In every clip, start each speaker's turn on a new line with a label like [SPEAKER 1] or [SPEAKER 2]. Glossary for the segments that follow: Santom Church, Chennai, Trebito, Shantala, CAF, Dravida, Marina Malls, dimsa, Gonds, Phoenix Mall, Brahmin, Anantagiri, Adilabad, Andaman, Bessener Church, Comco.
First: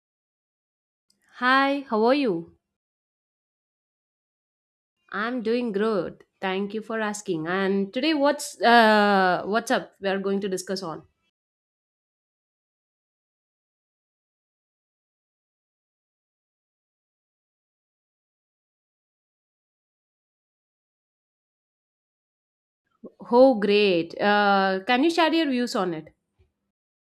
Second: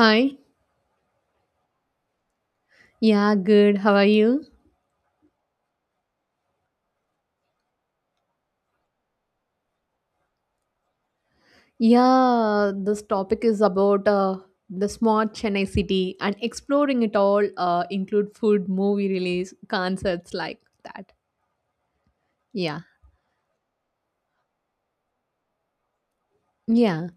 [SPEAKER 1] Hi.
[SPEAKER 2] Hi, how are you?
[SPEAKER 1] Yeah, good. How are you?
[SPEAKER 2] I'm doing good. Thank you for asking. And today, what's up? We are going to discuss on.
[SPEAKER 1] Yeah, this topic is about the smart Chennai city and exploring it all include food, movie release, concerts like that. Yeah.
[SPEAKER 2] Oh, great! Can you share your views on it?
[SPEAKER 1] Yeah.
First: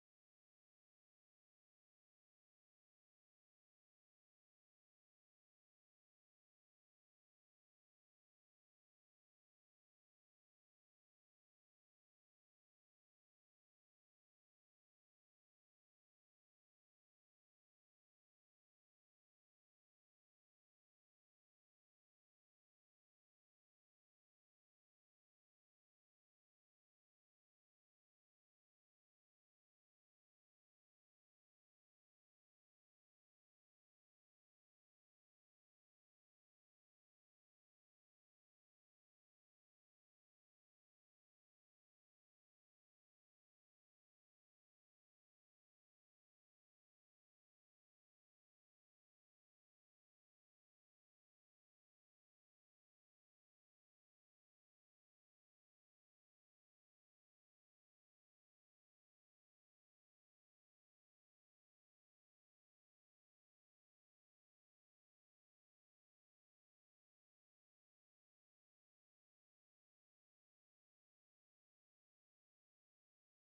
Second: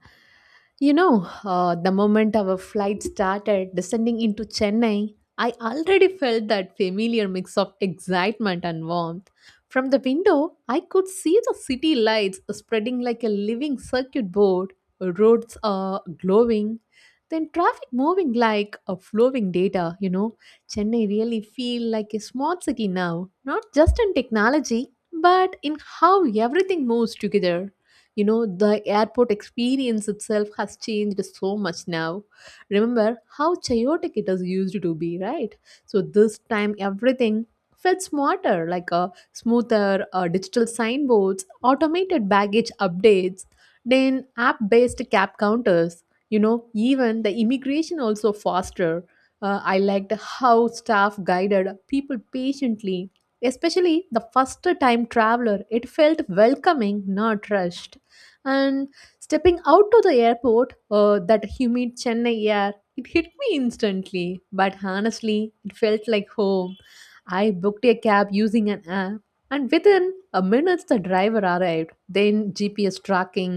[SPEAKER 1] The moment our flight started descending into Chennai, I already felt that familiar mix of excitement and warmth. From the window, I could see the city lights spreading like a living circuit board, roads are glowing, then traffic moving like a flowing data. Chennai really feel like a smart city now, not just in technology, but in how everything moves together. The airport experience itself has changed so much now. Remember how chaotic it has used to be, right? So this time everything felt smarter, like a smoother, digital signboards, automated baggage updates, then app based cab counters you know Even the immigration also faster. I liked how staff guided people patiently, especially the first time traveler. It felt welcoming, not rushed. And stepping out to the airport, that humid Chennai air, it hit me instantly. But honestly, it felt like home. I booked a cab using an app, and within a minute the driver arrived. Then GPS tracking,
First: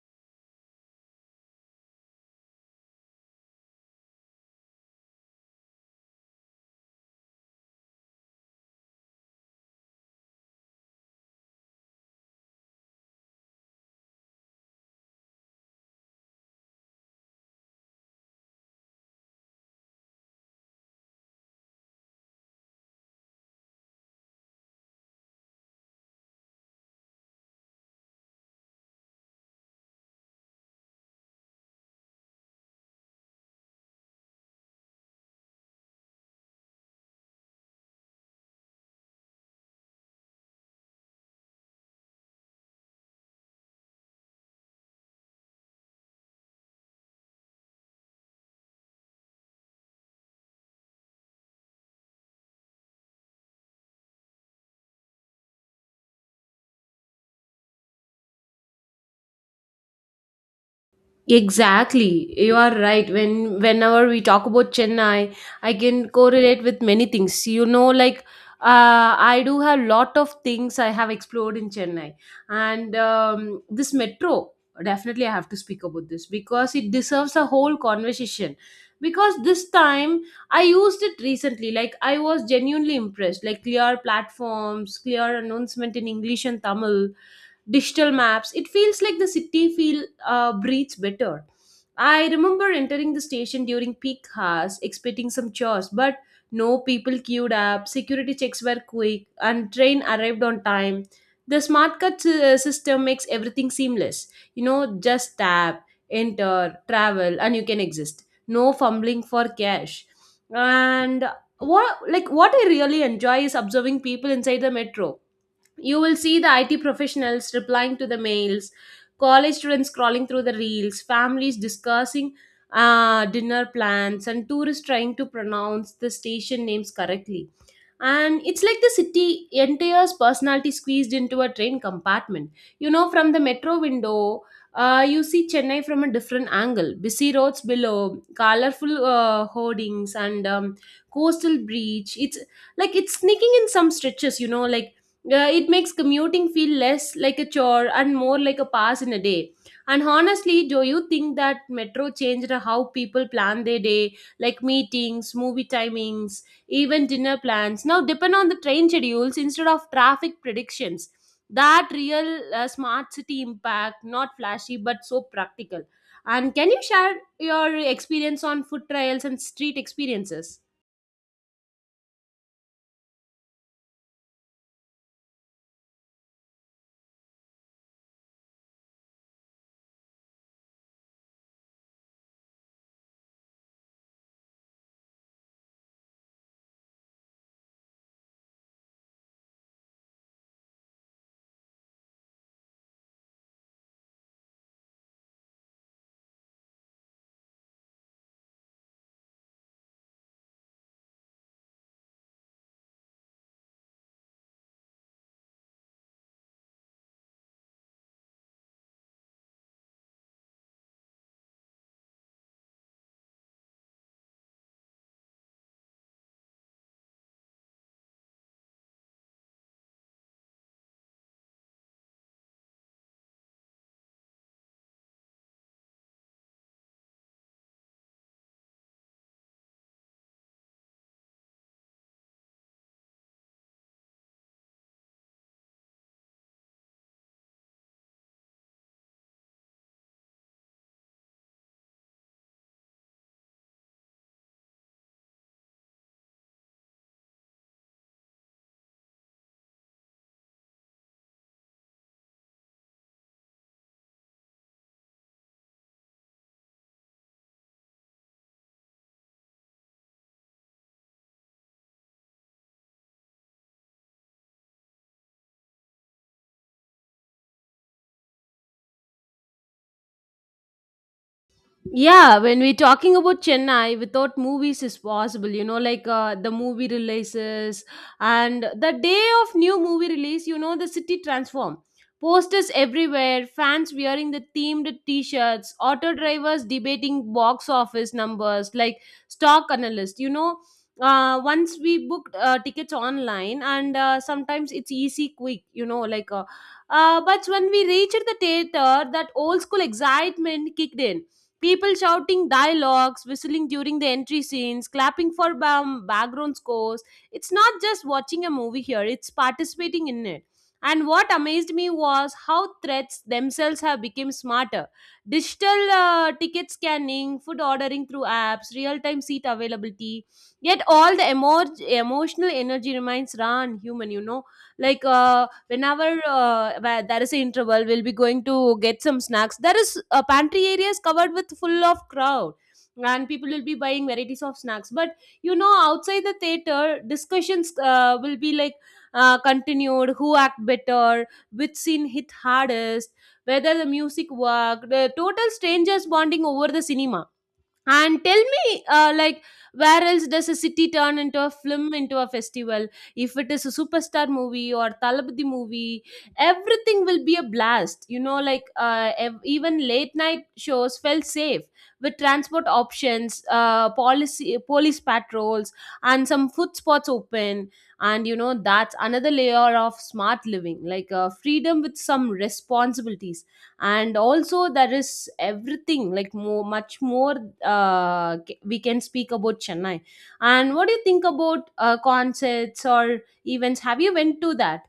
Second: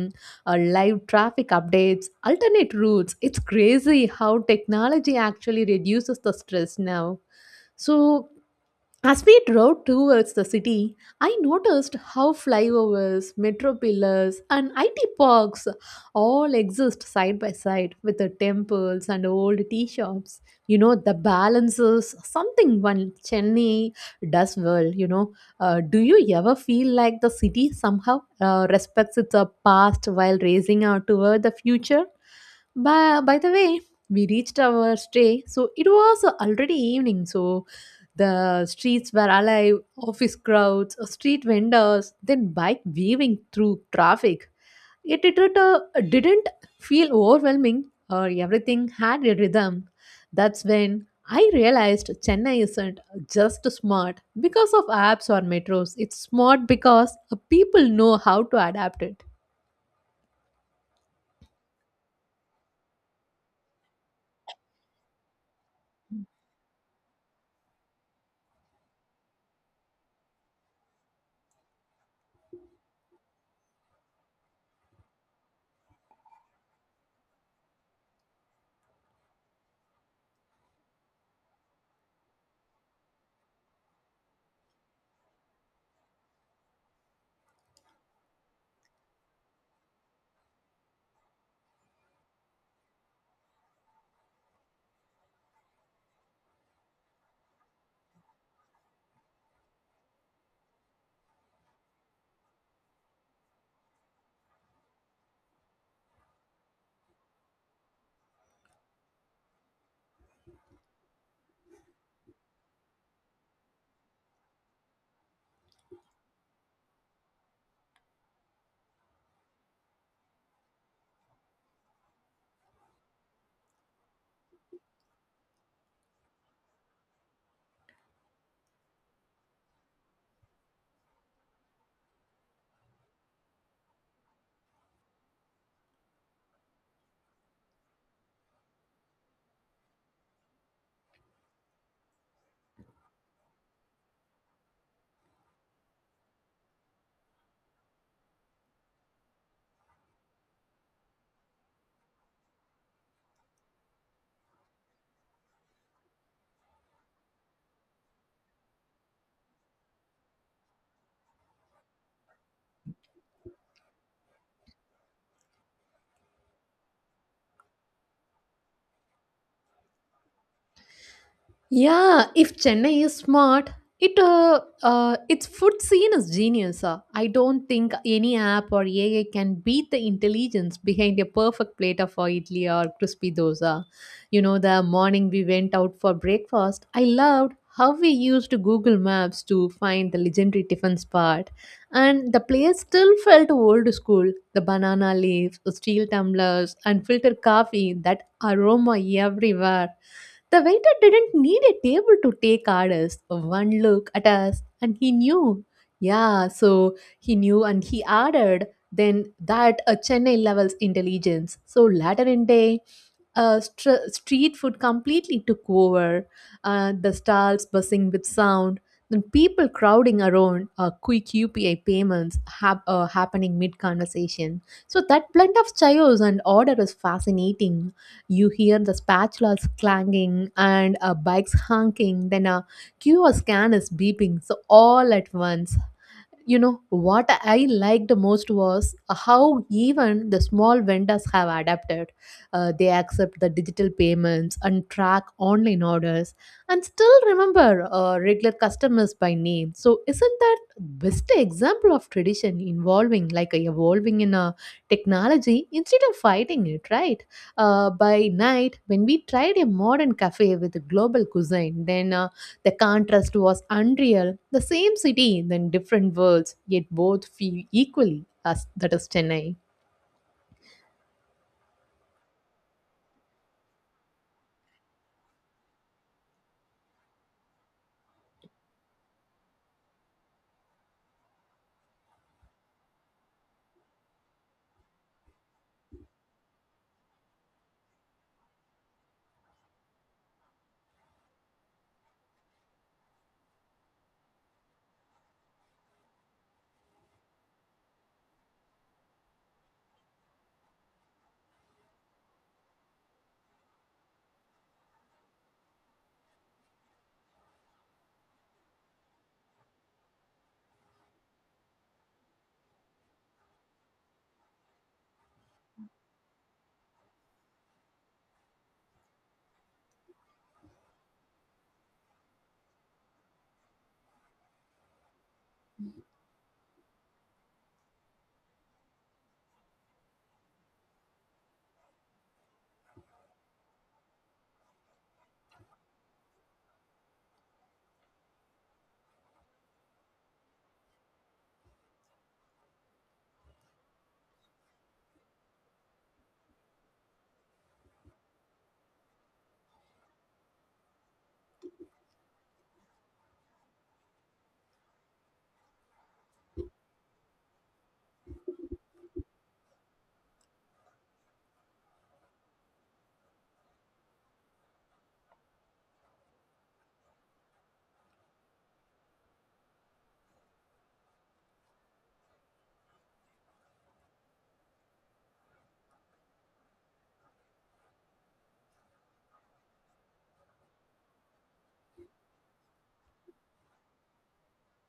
[SPEAKER 1] live traffic updates, alternate routes. It's crazy how technology actually reduces the stress now. So, as we drove towards the city, I noticed how flyovers, metro pillars, and IT parks all exist side by side with the temples and old tea shops. You know, the balance is something one Chennai does well. You know, do you ever feel like the city somehow respects its past while raising out toward the future? By the way, we reached our stay, so it was already evening. So the streets were alive, office crowds, street vendors, then bike weaving through traffic. Yet it didn't feel overwhelming, or everything had a rhythm. That's when I realized Chennai isn't just smart because of apps or metros. It's smart because people know how to adapt it.
[SPEAKER 2] Exactly, you are right. Whenever we talk about Chennai, I can correlate with many things. You know, like I do have lot of things I have explored in Chennai, and this metro definitely I have to speak about this because it deserves a whole conversation. Because this time I used it recently, like I was genuinely impressed. Like clear platforms, clear announcement in English and Tamil, digital maps. It feels like the city feel breathes better. I remember entering the station during peak hours, expecting some chores, but no, people queued up, security checks were quick, and train arrived on time. The smart card system makes everything seamless. You know, just tap, enter, travel, and you can exist. No fumbling for cash. And what I really enjoy is observing people inside the metro. You will see the IT professionals replying to the mails, college students scrolling through the reels, families discussing dinner plans, and tourists trying to pronounce the station names correctly. And it's like the city entire's personality squeezed into a train compartment. You know, from the metro window, you see Chennai from a different angle. Busy roads below, colorful hoardings, and coastal breach. It's like it's sneaking in some stretches, you know, like it makes commuting feel less like a chore and more like a pass in a day. And honestly, do you think that metro changed how people plan their day, like meetings, movie timings, even dinner plans? Now depend on the train schedules instead of traffic predictions. That real smart city impact, not flashy but so practical. And can you share your experience on food trials and street experiences?
[SPEAKER 1] Yeah, if Chennai is smart, it its food scene is genius. I don't think any app or AI can beat the intelligence behind a perfect plate of idli or crispy dosa. You know, the morning we went out for breakfast, I loved how we used Google Maps to find the legendary tiffin spot, and the place still felt old school. The banana leaves, the steel tumblers, and filtered coffee, that aroma everywhere. The waiter didn't need a table to take orders. One look at us and he knew. Yeah, so he knew and he ordered. Then that a Chennai levels intelligence. So later in day, street food completely took over, the stalls buzzing with sound, then people crowding around, quick UPI payments happening mid conversation. So that blend of chaos and order is fascinating. You hear the spatulas clanging and bikes honking, then a QR scan is beeping, so all at once. You know what I liked most was how even the small vendors have adapted. They accept the digital payments and track online orders, and still remember regular customers by name. So isn't that best example of tradition involving, like, evolving in a technology instead of fighting it, right? By night, when we tried a modern cafe with a global cuisine, then the contrast was unreal. The same city, then different worlds, yet both feel equally, as that is Chennai.
[SPEAKER 2] Yeah, when we're talking about Chennai, without movies is possible. You know, like the movie releases and the day of new movie release, you know, the city transform. Posters everywhere, fans wearing the themed t-shirts, auto drivers debating box office numbers like stock analyst. You know, once we booked tickets online and sometimes it's easy, quick. You know, like, but when we reached the theater, that old school excitement kicked in. People shouting dialogues, whistling during the entry scenes, clapping for background scores. It's not just watching a movie here, it's participating in it. And what amazed me was how threats themselves have become smarter. Digital ticket scanning, food ordering through apps, real time seat availability. Yet all the emotional energy remains run human, you know. Like, whenever Where there is an interval, we'll be going to get some snacks. There is a pantry areas covered with full of crowd and people will be buying varieties of snacks, but you know, outside the theater discussions will be like continued, who act better, which scene hit hardest, whether the music worked, the total strangers bonding over the cinema. And tell me, where else does a city turn into a film into a festival? If it is a superstar movie or Talabadi movie, everything will be a blast. You know, like, even late night shows felt safe with transport options, policy, police patrols, and some food spots open. And you know, that's another layer of smart living, like freedom with some responsibilities. And also there is everything like more much more, we can speak about Chennai. And what do you think about concerts or events? Have you went to that?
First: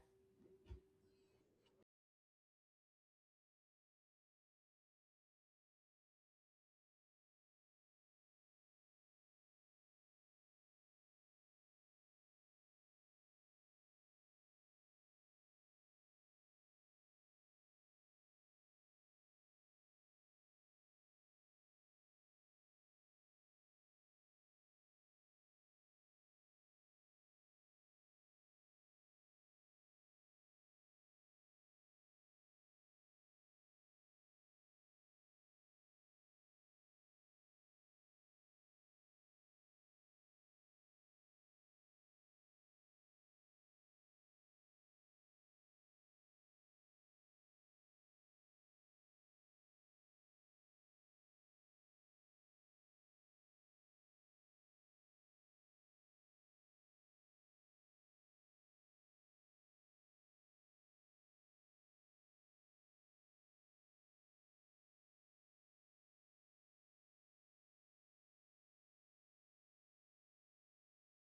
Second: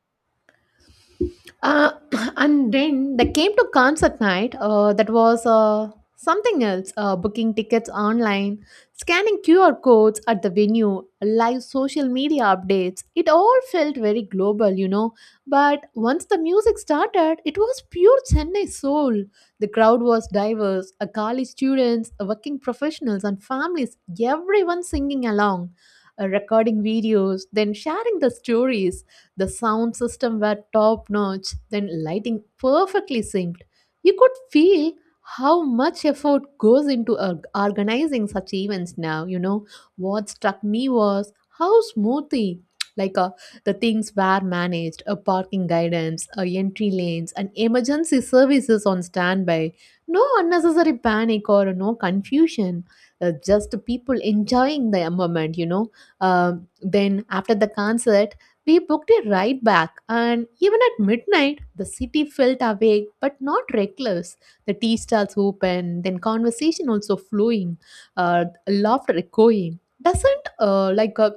[SPEAKER 1] Uh, and then they came to concert night. That was something else. Booking tickets online, scanning QR codes at the venue, live social media updates. It all felt very global, you know. But once the music started, it was pure Chennai soul. The crowd was diverse: a college students, a working professionals, and families. Everyone singing along, recording videos, then sharing the stories. The sound system were top notch, then lighting perfectly synced. You could feel how much effort goes into organizing such events now, you know. What struck me was how smoothly, like uh, the things were managed, a parking guidance, a entry lanes, and emergency services on standby. No unnecessary panic or no confusion, just people enjoying the moment, you know. Then after the concert, we booked a ride back, and even at midnight, the city felt awake but not reckless. The tea stalls open, then conversation also flowing, laughter echoing. Doesn't like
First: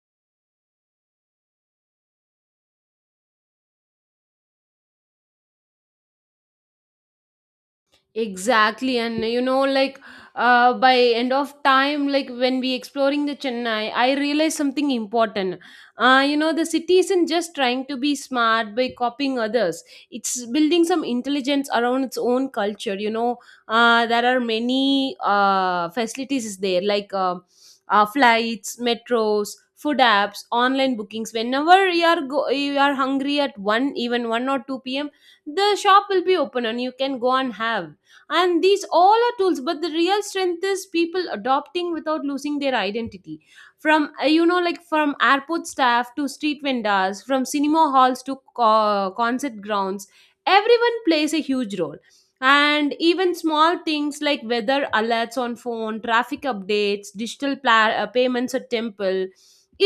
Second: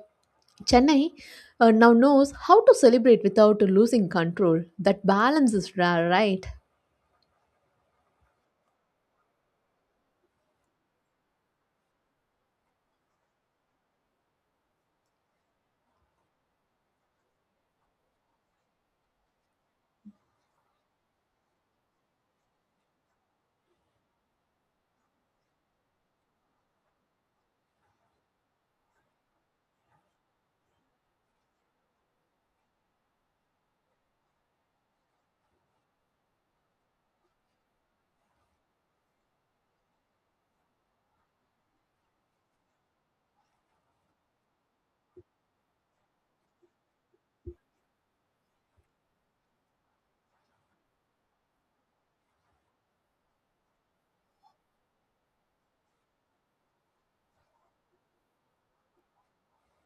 [SPEAKER 1] Chennai now knows how to celebrate without losing control. That balance is rare, right?
[SPEAKER 2] Exactly, and you know, like by end of time, like when we exploring the Chennai, I realized something important. You know, the city isn't just trying to be smart by copying others; it's building some intelligence around its own culture. You know, there are many facilities is there, like, flights, metros, food apps, online bookings. Whenever you are go, you are hungry at one, even one or two p.m., the shop will be open, and you can go and have. And these all are tools, but the real strength is people adopting without losing their identity, from you know, like from airport staff to street vendors, from cinema halls to concert grounds, everyone plays a huge role. And even small things like weather alerts on phone, traffic updates, digital payments at temple,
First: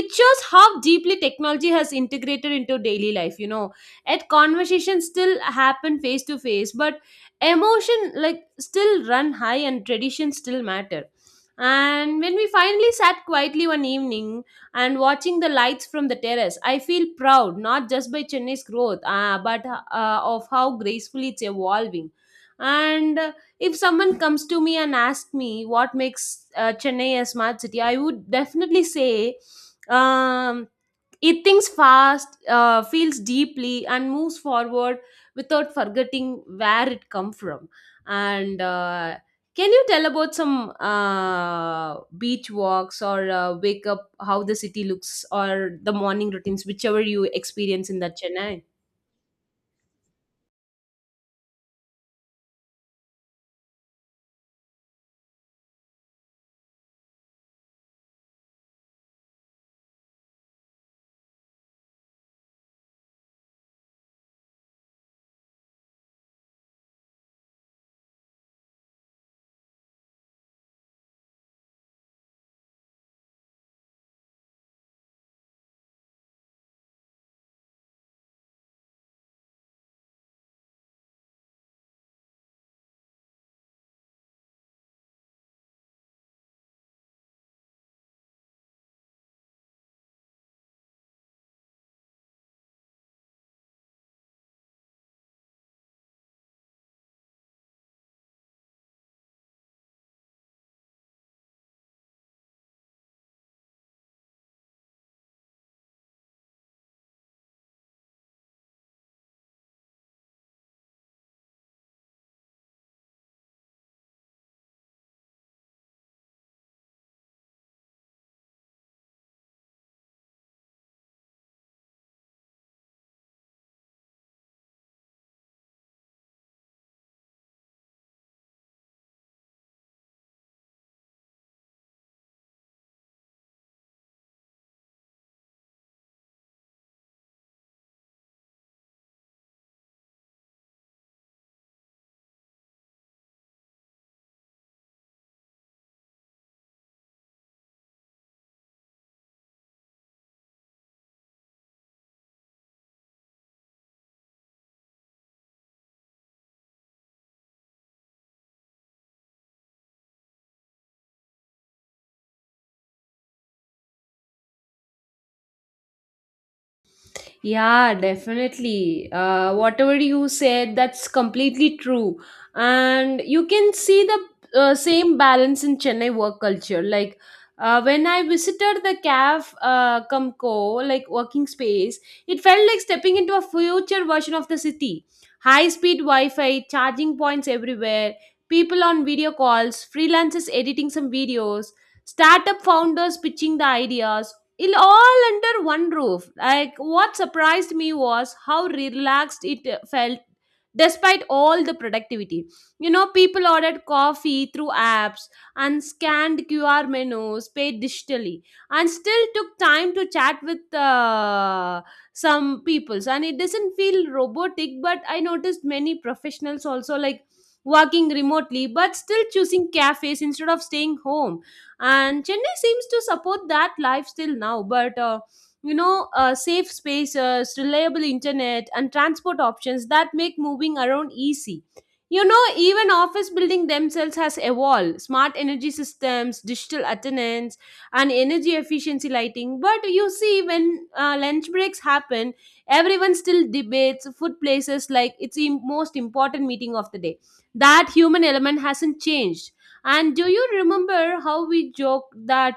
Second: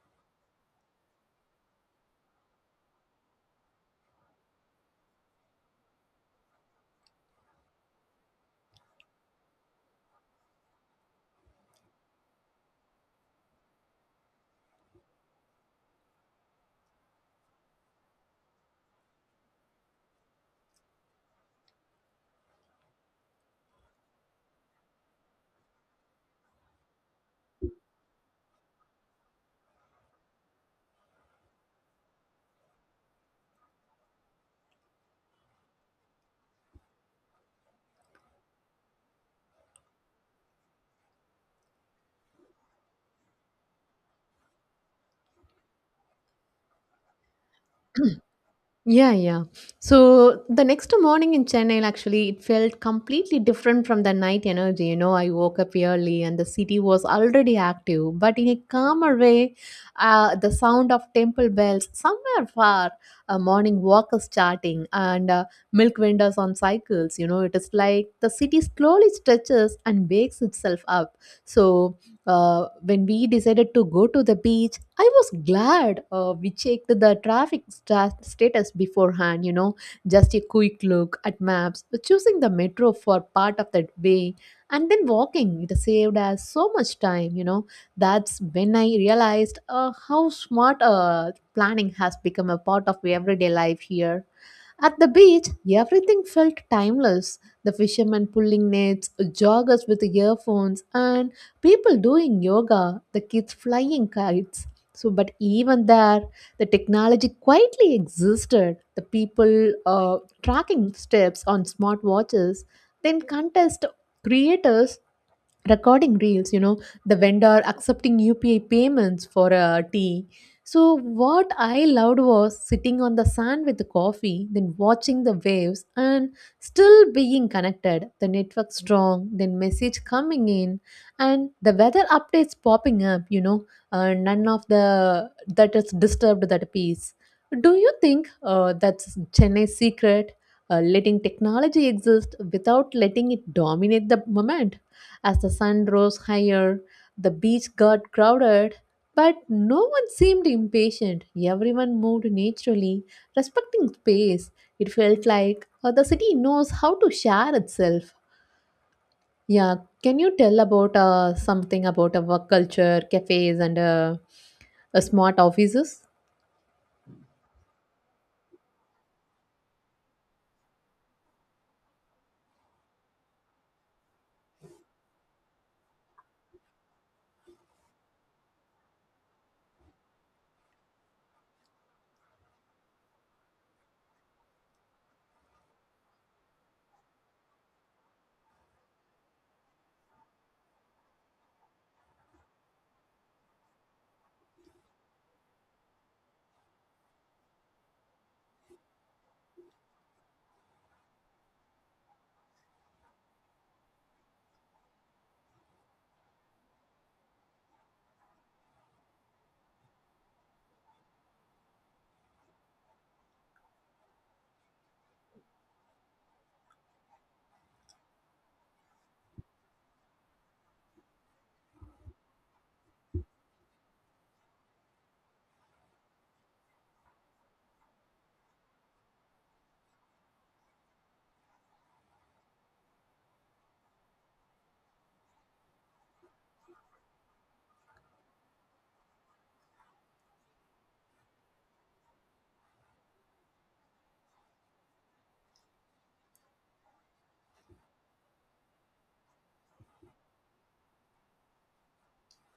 [SPEAKER 2] it shows how deeply technology has integrated into daily life, you know. At conversations still happen face to face, but emotion like still run high and tradition still matter. And when we finally sat quietly one evening and watching the lights from the terrace, I feel proud, not just by Chennai's growth but of how gracefully it's evolving. And if someone comes to me and asks me what makes Chennai a smart city, I would definitely say, um, it thinks fast, feels deeply, and moves forward without forgetting where it come from. And can you tell about some beach walks or wake up how the city looks or the morning routines, whichever you experience in that Chennai?
[SPEAKER 1] Yeah, yeah. So the next morning in Chennai, actually, it felt completely different from the night energy. You know, I woke up early and the city was already active, but in a calmer way, the sound of temple bells somewhere far, a morning walk is starting, and milk vendors on cycles. You know, it is like the city slowly stretches and wakes itself up. So when we decided to go to the beach, I was glad we checked the traffic status beforehand, you know, just a quick look at maps, choosing the metro for part of that way, and then walking. It saved us so much time, you know. That's when I realized how smart planning has become a part of everyday life here. At the beach, everything felt timeless. The fishermen pulling nets, joggers with earphones, and people doing yoga, the kids flying kites. So, but even there, the technology quietly existed. The people tracking steps on smartwatches, then contest creators recording reels. You know, the vendor accepting UPI payments for a tea. So what I loved was sitting on the sand with the coffee, then watching the waves, and still being connected, the network strong, then message coming in, and the weather updates popping up, you know. None of the that is disturbed that peace. Do you think that's Chennai's secret, letting technology exist without letting it dominate the moment? As the sun rose higher, the beach got crowded, but no one seemed impatient. Everyone moved naturally, respecting space. It felt like the city knows how to share itself. Yeah, can you tell about something about a work culture, cafes, and smart offices?
[SPEAKER 2] Yeah, definitely. Whatever you said, that's completely true. And you can see the same balance in Chennai work culture. Like when I visited the CAF, Comco, like working space, it felt like stepping into a future version of the city. High speed Wi Fi, charging points everywhere, people on video calls, freelancers editing some videos, startup founders pitching the ideas, it all under one roof. Like what surprised me was how relaxed it felt despite all the productivity. You know, people ordered coffee through apps and scanned QR menus, paid digitally, and still took time to chat with some peoples. And it doesn't feel robotic, but I noticed many professionals also like working remotely but still choosing cafes instead of staying home. And Chennai seems to support that lifestyle now, but you know, safe spaces, reliable internet, and transport options that make moving around easy. You know, even office building themselves has evolved, smart energy systems, digital attendance, and energy efficiency lighting. But you see, when lunch breaks happen, everyone still debates food places like it's the most important meeting of the day. That human element hasn't changed. And do you remember how we joked that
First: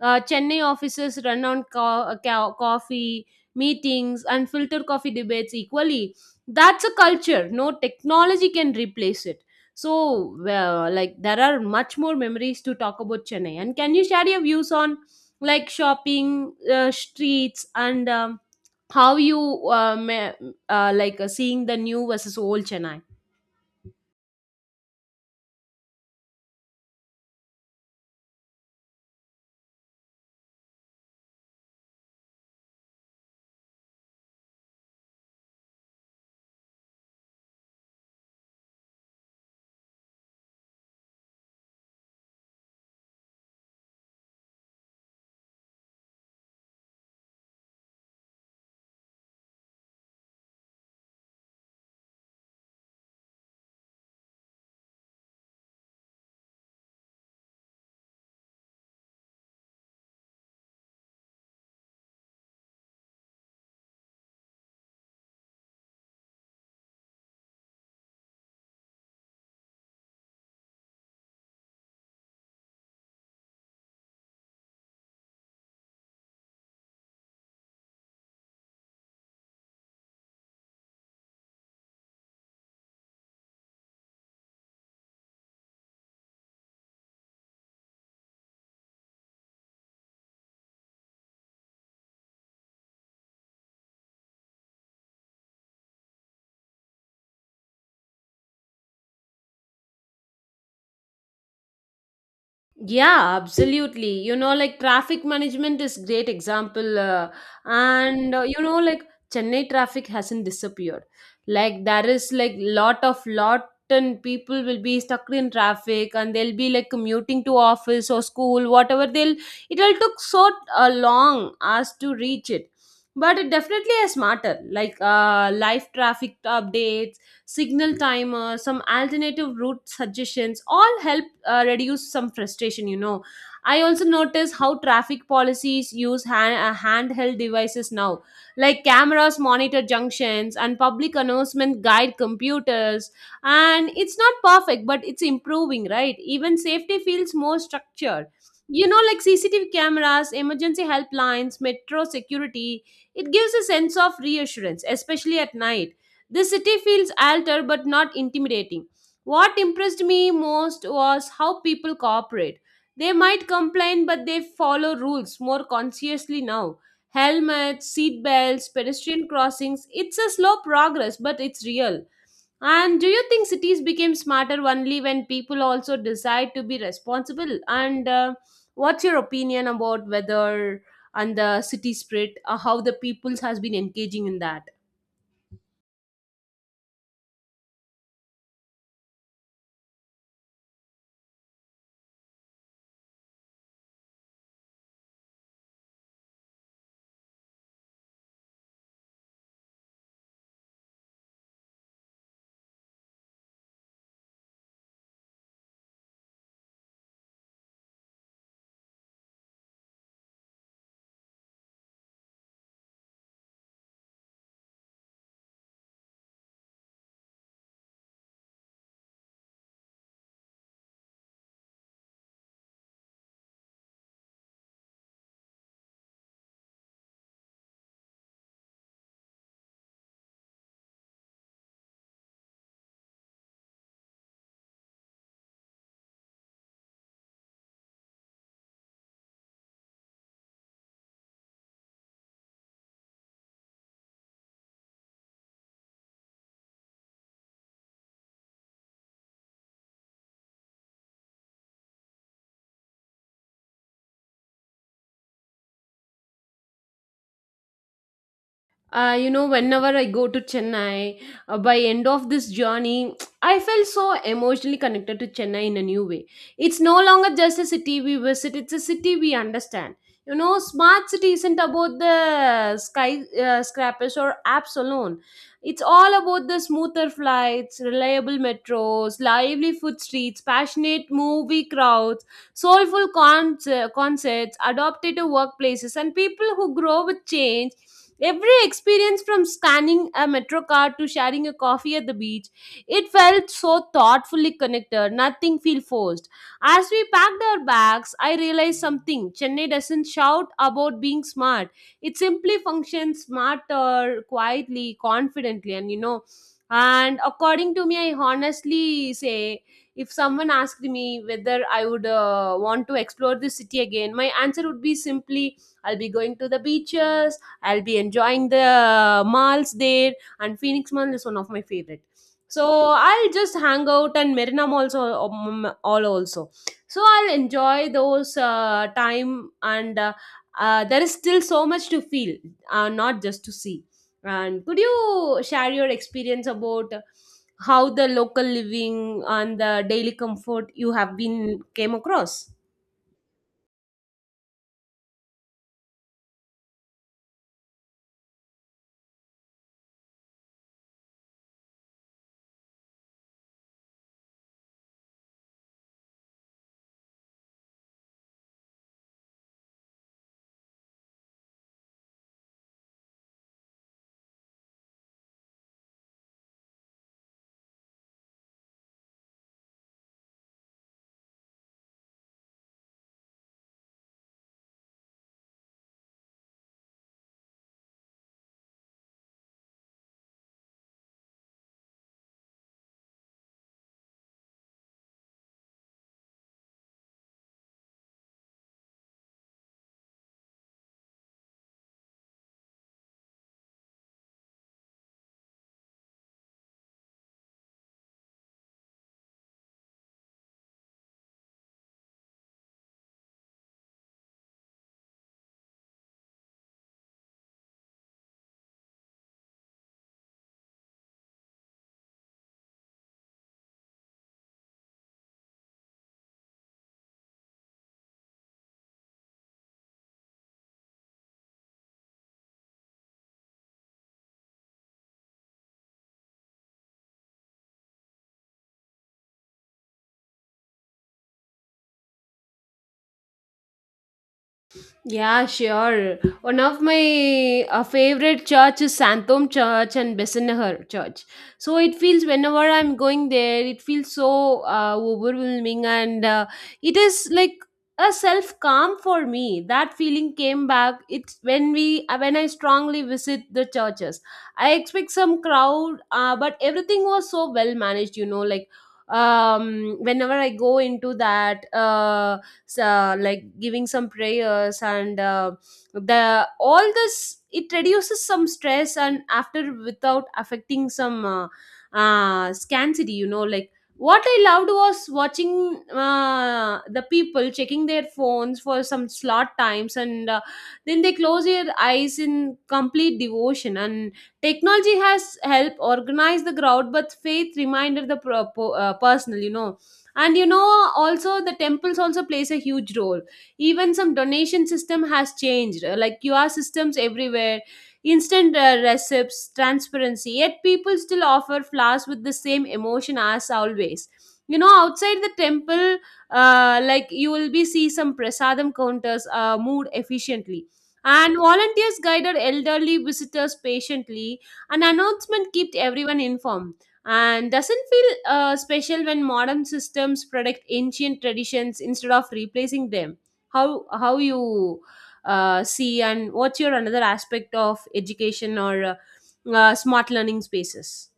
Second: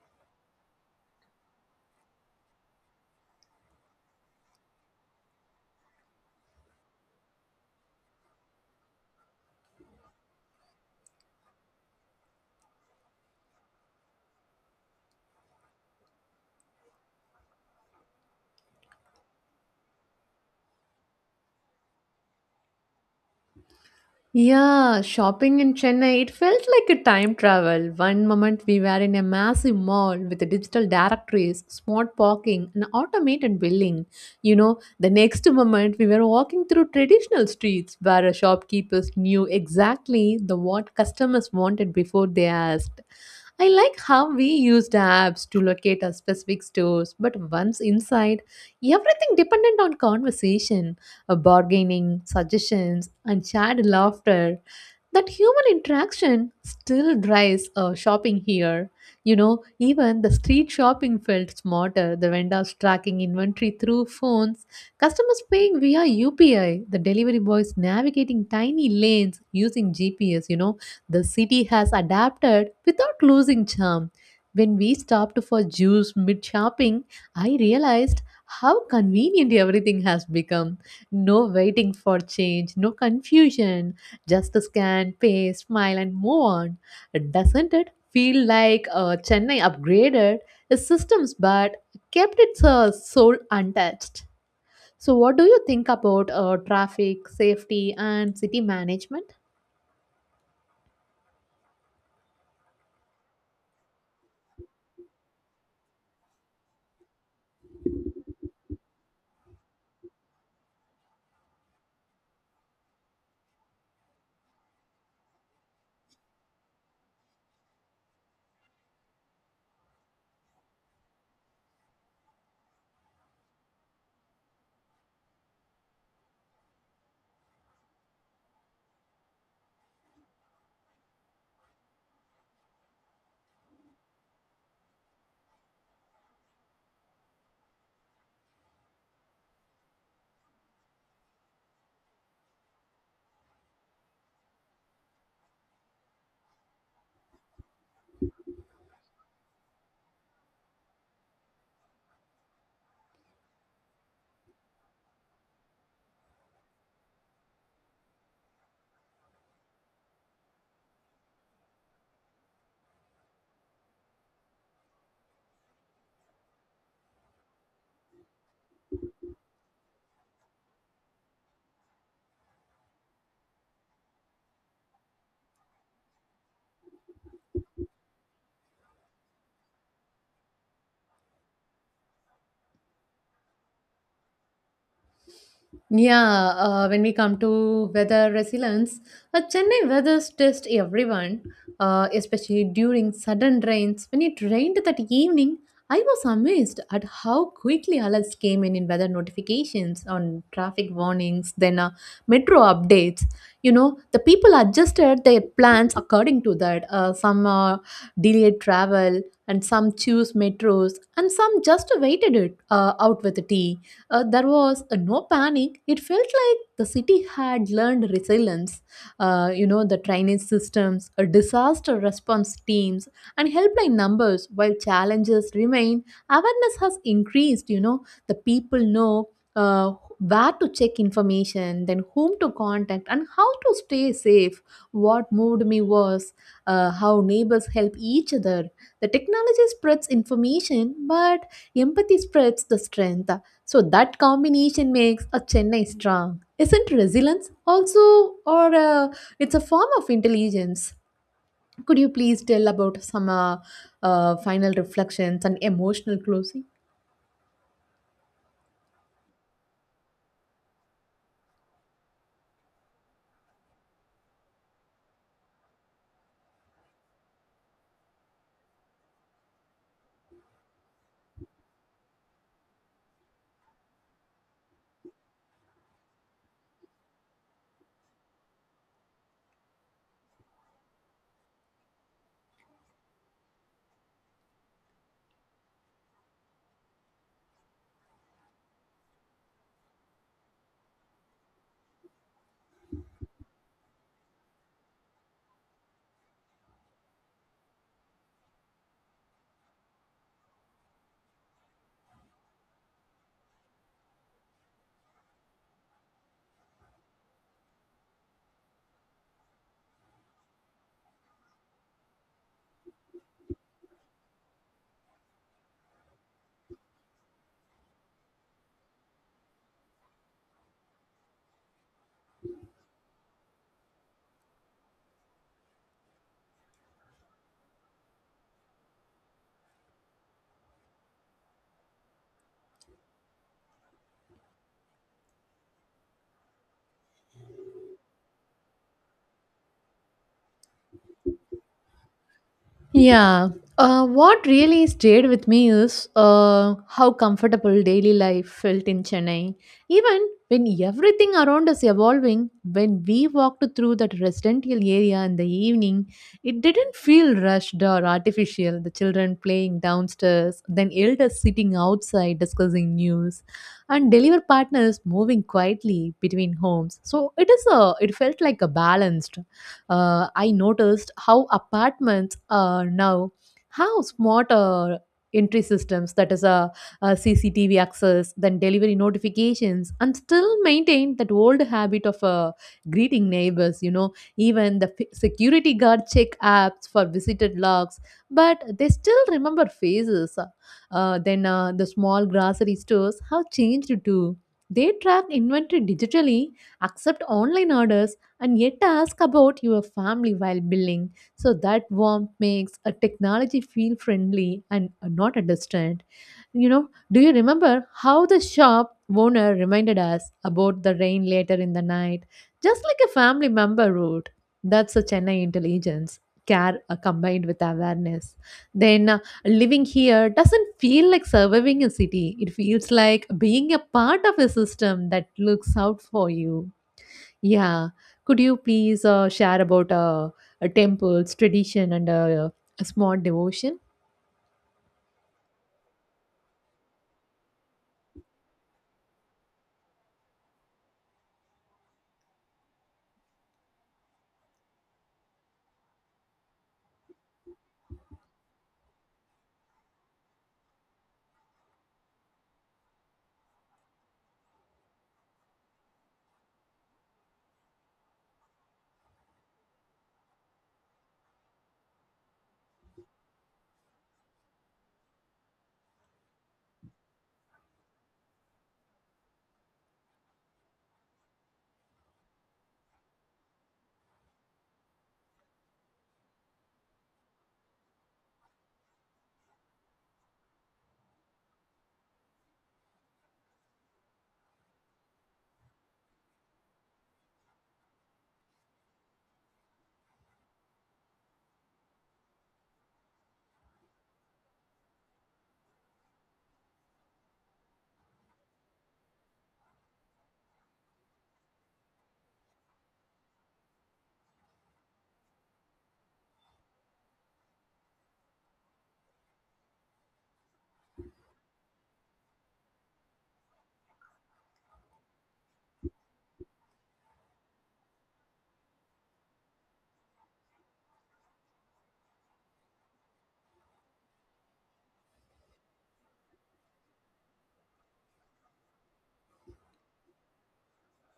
[SPEAKER 2] Chennai offices run on coffee meetings and filter coffee debates equally? That's a culture. No technology can replace it. So, well, like, there are much more memories to talk about Chennai. And can you share your views on like shopping, streets, and how you um, like seeing the new versus old Chennai?
[SPEAKER 1] Yeah, shopping in Chennai, it felt like a time travel. One moment we were in a massive mall with digital directories, smart parking, and automated billing. You know, the next moment we were walking through traditional streets where shopkeepers knew exactly the what customers wanted before they asked. I like how we used apps to locate our specific stores, but once inside, everything depended on conversation, bargaining, suggestions, and shared laughter. That human interaction still drives shopping here. You know, even the street shopping felt smarter. The vendors tracking inventory through phones, customers paying via UPI, the delivery boys navigating tiny lanes using GPS. You know, the city has adapted without losing charm. When we stopped for juice mid shopping, I realized how convenient everything has become. No waiting for change, no confusion, just scan, pay, smile, and move on. Doesn't it feel like Chennai upgraded its systems but kept its soul untouched? So, what do you think about traffic, safety, and city management?
[SPEAKER 2] Yeah, absolutely. You know, like traffic management is great example, and you know, like Chennai traffic hasn't disappeared. Like there is like lot of lot and people will be stuck in traffic, and they'll be like commuting to office or school, whatever. They'll It'll took so long as to reach it. But it definitely is smarter, like live traffic updates, signal timer, some alternative route suggestions, all help reduce some frustration. You know, I also notice how traffic policies use handheld devices now, like cameras monitor junctions and public announcement guide computers. And it's not perfect, but it's improving, right? Even safety feels more structured, you know, like CCTV cameras, emergency helplines, metro security. It gives a sense of reassurance, especially at night. The city feels altered but not intimidating. What impressed me most was how people cooperate. They might complain, but they follow rules more consciously now. Helmets, seat belts, pedestrian crossings. It's a slow progress, but it's real. And do you think cities became smarter only when people also decide to be responsible? And what's your opinion about whether and the city spirit, how the peoples has been engaging in that?
[SPEAKER 1] Yeah, when we come to weather resilience, Chennai weather test everyone, especially during sudden rains. When it rained that evening, I was amazed at how quickly alerts came in weather notifications, on traffic warnings, then metro updates. You know, the people adjusted their plans according to that. Some delayed travel, and some choose metros, and some just waited it out with tea. There was no panic. It felt like the city had learned resilience. You know, the drainage systems, disaster response teams, and helpline numbers. While challenges remain, awareness has increased. You know, the people know uh, where to check information, then whom to contact, and how to stay safe. What moved me was how neighbors help each other. The technology spreads information, but empathy spreads the strength. So that combination makes a Chennai strong. Isn't resilience also, or it's a form of intelligence? Could you please tell about some final reflections and emotional closing?
[SPEAKER 2] You know, whenever I go to Chennai, by end of this journey, I felt so emotionally connected to Chennai in a new way. It's no longer just a city we visit, it's a city we understand. You know, smart city isn't about the sky scrappers or apps alone. It's all about the smoother flights, reliable metros, lively food streets, passionate movie crowds, soulful concerts, adaptive workplaces, and people who grow with change. Every experience from scanning a metro card to sharing a coffee at the beach, it felt so thoughtfully connected. Nothing felt forced. As we packed our bags, I realized something. Chennai doesn't shout about being smart. It simply functions smarter, quietly, confidently, and you know. And according to me, I honestly say if someone asked me whether I would want to explore this city again, my answer would be simply I'll be going to the beaches, I'll be enjoying the malls there, and Phoenix Mall is one of my favorite. So I'll just hang out and Marina Malls all also. So I'll enjoy those time and there is still so much to feel, not just to see. And could you share your experience about how the local living and the daily comfort you have been came across?
[SPEAKER 1] Yeah. What really stayed with me is how comfortable daily life felt in Chennai. Even when everything around us evolving, when we walked through that residential area in the evening, it didn't feel rushed or artificial. The children playing downstairs, then elders sitting outside discussing news, and delivery partners moving quietly between homes. So it is a it felt like a balanced. I noticed how apartments now have smart entry systems, that is a, CCTV access, then delivery notifications, and still maintain that old habit of greeting neighbors. You know, even the security guard check apps for visited logs, but they still remember faces. The small grocery stores have changed too. They track inventory digitally, accept online orders, and yet ask about your family while billing. So that warmth makes a technology feel friendly and not a distant. You know, do you remember how the shop owner reminded us about the rain later in the night? Just like a family member would. That's a Chennai intelligence. Care combined with awareness. Then Living here doesn't feel like surviving a city. It feels like being a part of a system that looks out for you. Yeah. Could you please share about a temple's tradition and a small devotion?
[SPEAKER 2] Yeah, sure. One of my favorite church is Santom Church and Bessener Church. So it feels whenever I'm going there, it feels so overwhelming, and it is like a self calm for me. That feeling came back. It's when we when I strongly visit the churches. I expect some crowd, but everything was so well managed. You know, like whenever I go into that, like giving some prayers and the all this it reduces some stress and after without affecting some scarcity, you know, like what I loved was watching the people checking their phones for some slot times and then they close their eyes in complete devotion, and technology has helped organize the crowd, but faith reminded the personal, you know. And you know, also the temples also plays a huge role. Even some donation system has changed, like QR systems everywhere, instant recipes, transparency, yet people still offer flowers with the same emotion as always. You know, outside the temple, like you will be see some prasadam counters moved efficiently, and volunteers guided elderly visitors patiently, an announcement kept everyone informed. And doesn't feel special when modern systems protect ancient traditions instead of replacing them? How you see, and what's your another aspect of education or smart learning spaces?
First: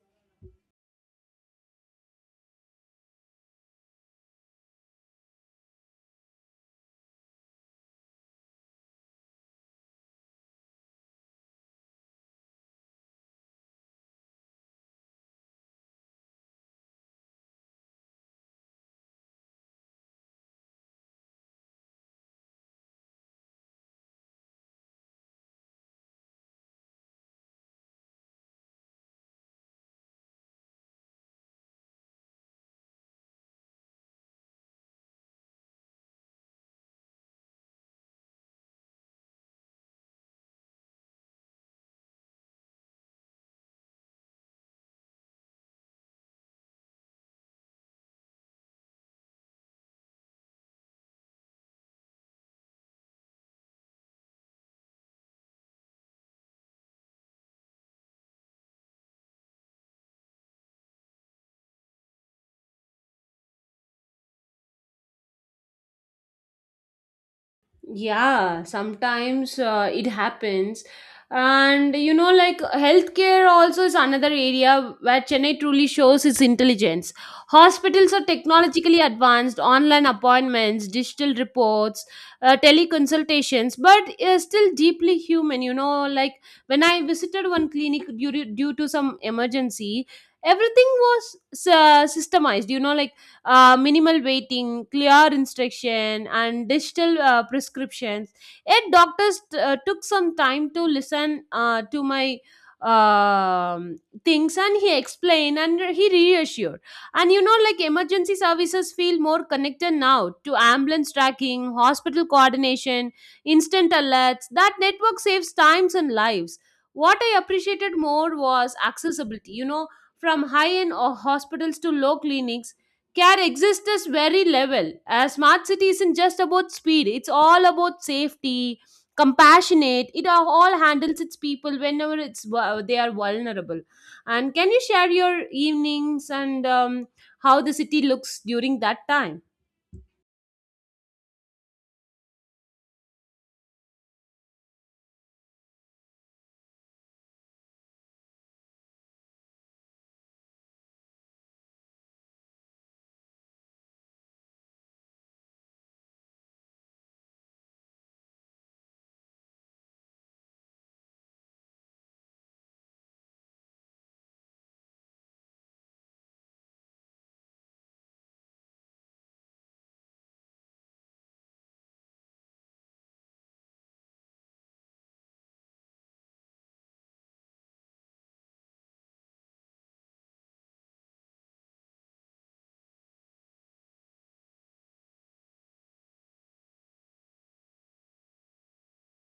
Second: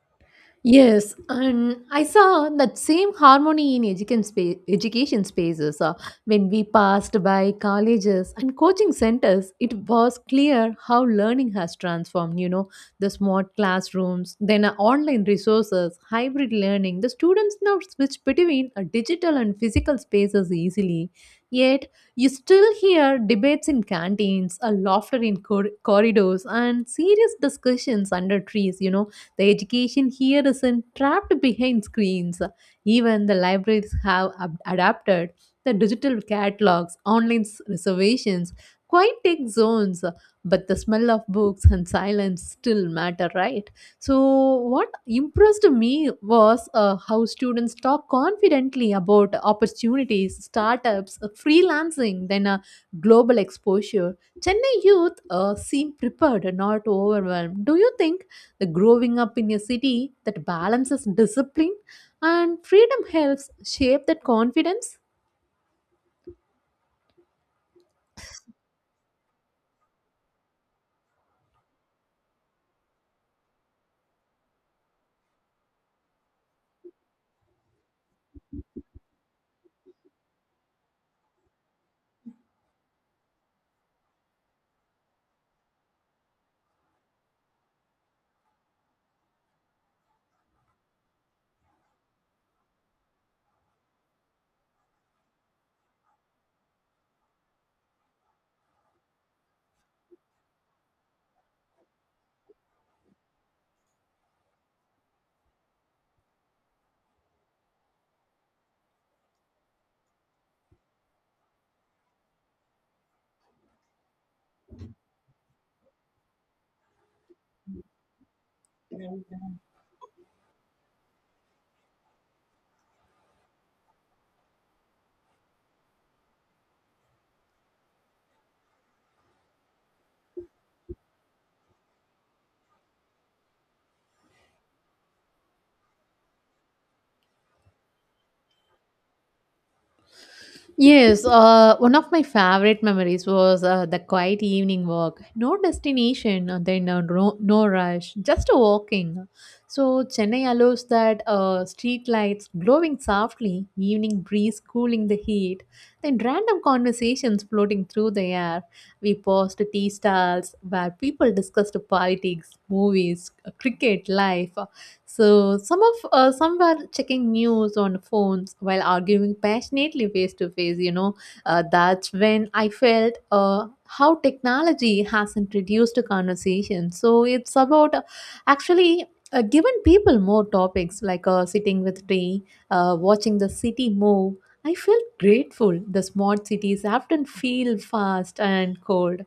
[SPEAKER 1] Yes, and I saw that same harmony in education, education spaces. When we passed by colleges and coaching centers, it was clear how learning has transformed. You know, the smart classrooms, then online resources, hybrid learning. The students now switch between digital and physical spaces easily. Yet, you still hear debates in canteens, a laughter in corridors, and serious discussions under trees. You know the education here isn't trapped behind screens. Even the libraries have adapted the digital catalogs, online reservations, quiet tech zones, but the smell of books and silence still matter, right? So, what impressed me was how students talk confidently about opportunities, startups, freelancing, then global exposure. Chennai youth seem prepared, not overwhelmed. Do you think the growing up in a city that balances discipline and freedom helps shape that confidence?
[SPEAKER 2] Yeah, sometimes it happens. And you know, like healthcare also is another area where Chennai truly shows its intelligence. Hospitals are technologically advanced, online appointments, digital reports, teleconsultations, but still deeply human. You know, like when I visited one clinic due to some emergency, everything was systemized. You know, like minimal waiting, clear instruction, and digital prescriptions. Yet doctors took some time to listen to my um things, and he explained and he reassured. And you know, like emergency services feel more connected now to ambulance tracking, hospital coordination, instant alerts. That network saves times and lives. What I appreciated more was accessibility, you know, from high end hospitals to low clinics, care exists this very level. A smart city isn't just about speed, it's all about safety, compassionate. It all handles its people whenever it's they are vulnerable. And can you share your evenings, and how the city looks during that time?
[SPEAKER 1] Yes, one of my favorite memories was the quiet evening walk. No destination, then no rush, just a walking. So Chennai allows that street lights glowing softly, evening breeze cooling the heat, then random conversations floating through the air. We paused at tea stalls where people discussed politics, movies, cricket, life. So some were checking news on phones while arguing passionately face to face. You know, that's when I felt how technology hasn't reduced the conversation. So it's about actually giving people more topics like sitting with tea, watching the city move. I feel grateful. The smart cities often feel fast and cold.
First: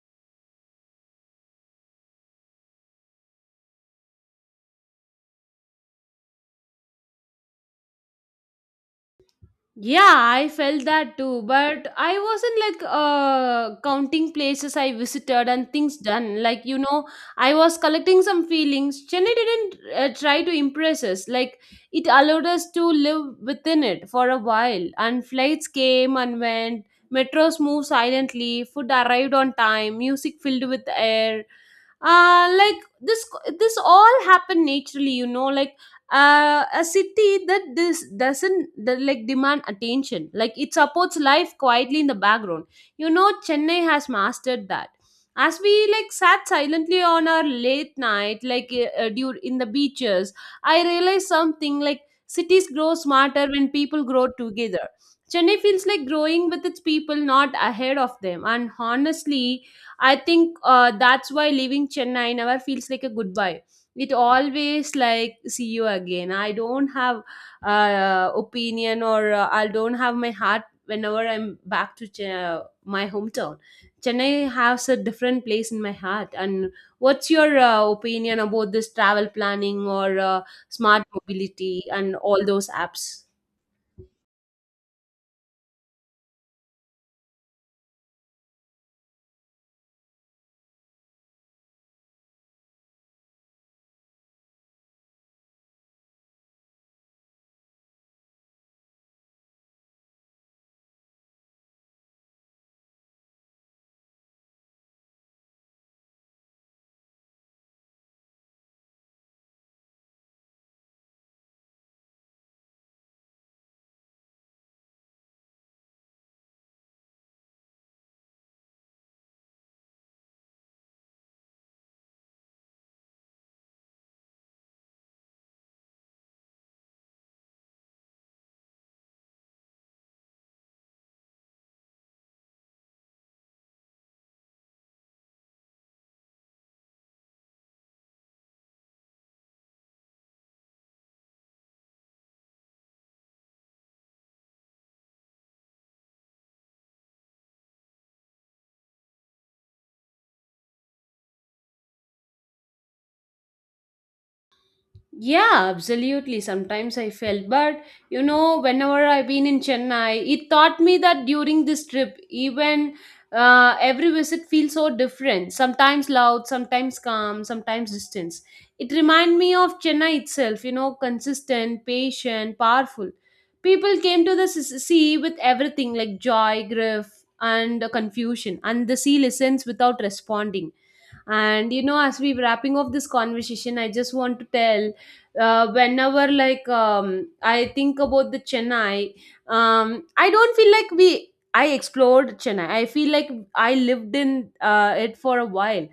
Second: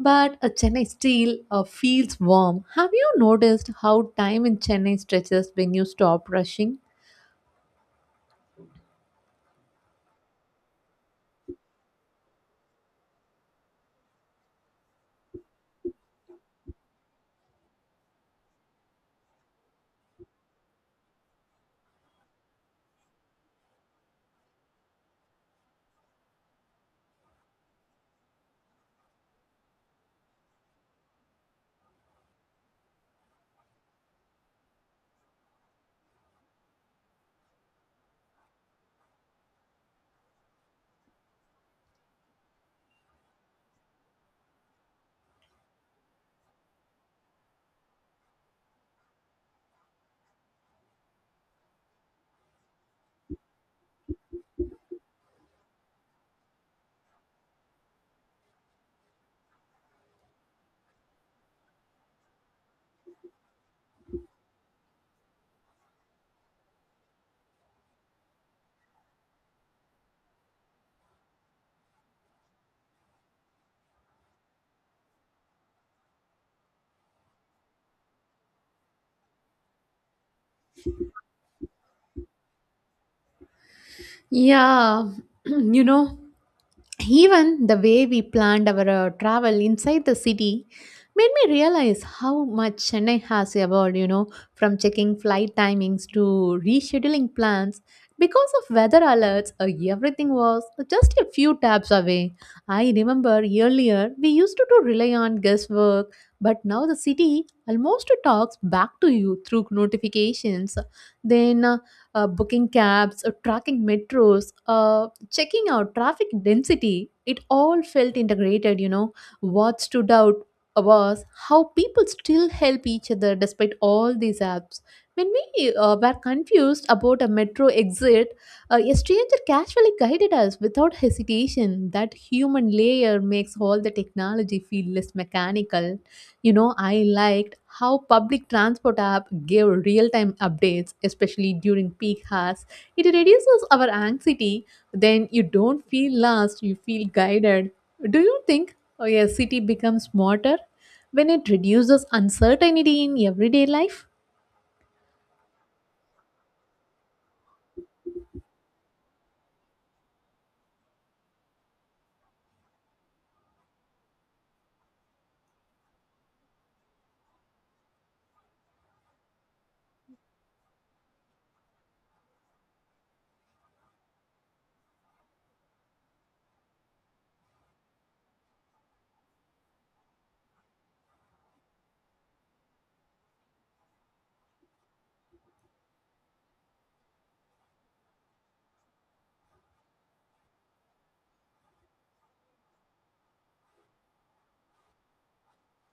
[SPEAKER 1] But a Chennai steel feels warm. Have you noticed how time in Chennai stretches when you stop rushing?
[SPEAKER 2] Yeah, I felt that too, but I wasn't like counting places I visited and things done. Like, you know, I was collecting some feelings. Chennai didn't try to impress us. Like it allowed us to live within it for a while. And flights came and went. Metros moved silently. Food arrived on time. Music filled with air. Like this, this all happened naturally. You know, like a city that this doesn't that, like demand attention, like it supports life quietly in the background. You know, Chennai has mastered that. As we like sat silently on our late night, due in the beaches, I realized something, like cities grow smarter when people grow together. Chennai feels like growing with its people, not ahead of them. And honestly, I think that's why leaving Chennai never feels like a goodbye. It always like see you again. I don't have opinion or I don't have my heart whenever I'm back to my hometown. Chennai has a different place in my heart. And what's your opinion about this travel planning or smart mobility and all those apps?
[SPEAKER 1] Yeah, you know, even the way we planned our travel inside the city made me realize how much Chennai has evolved, you know, from checking flight timings to rescheduling plans. Because of weather alerts, everything was just a few taps away. I remember earlier we used to do rely on guesswork, but now the city almost talks back to you through notifications. Then Booking cabs, tracking metros, checking out traffic density. It all felt integrated, you know. What stood out was how people still help each other despite all these apps. When we were confused about a metro exit, a stranger casually guided us without hesitation. That human layer makes all the technology feel less mechanical. You know, I liked how public transport app gave real-time updates, especially during peak hours. It reduces our anxiety. Then you don't feel lost, you feel guided. Do you think oh yeah, city becomes smarter when it reduces uncertainty in everyday life?
[SPEAKER 2] Yeah, absolutely. Sometimes I felt, but you know, whenever I've been in Chennai, it taught me that during this trip, even every visit feels so different. Sometimes loud, sometimes calm, sometimes distance. It reminded me of Chennai itself, you know, consistent, patient, powerful. People came to the sea with everything, like joy, grief, and confusion, and the sea listens without responding. And you know, as we wrapping up this conversation, I just want to tell, whenever I think about the Chennai, I don't feel like we I explored Chennai, I feel like I lived in it for a while.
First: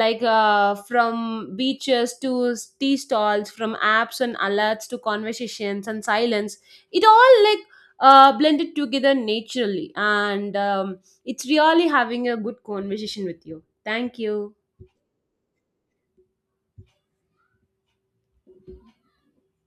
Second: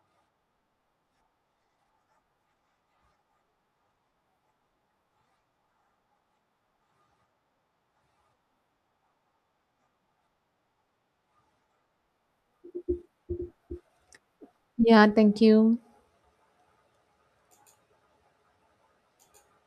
[SPEAKER 2] Like, from beaches to tea stalls, from apps and alerts to conversations and silence, it all like blended together naturally. And it's really having a good conversation with you. Thank you.
[SPEAKER 1] Yeah, thank you.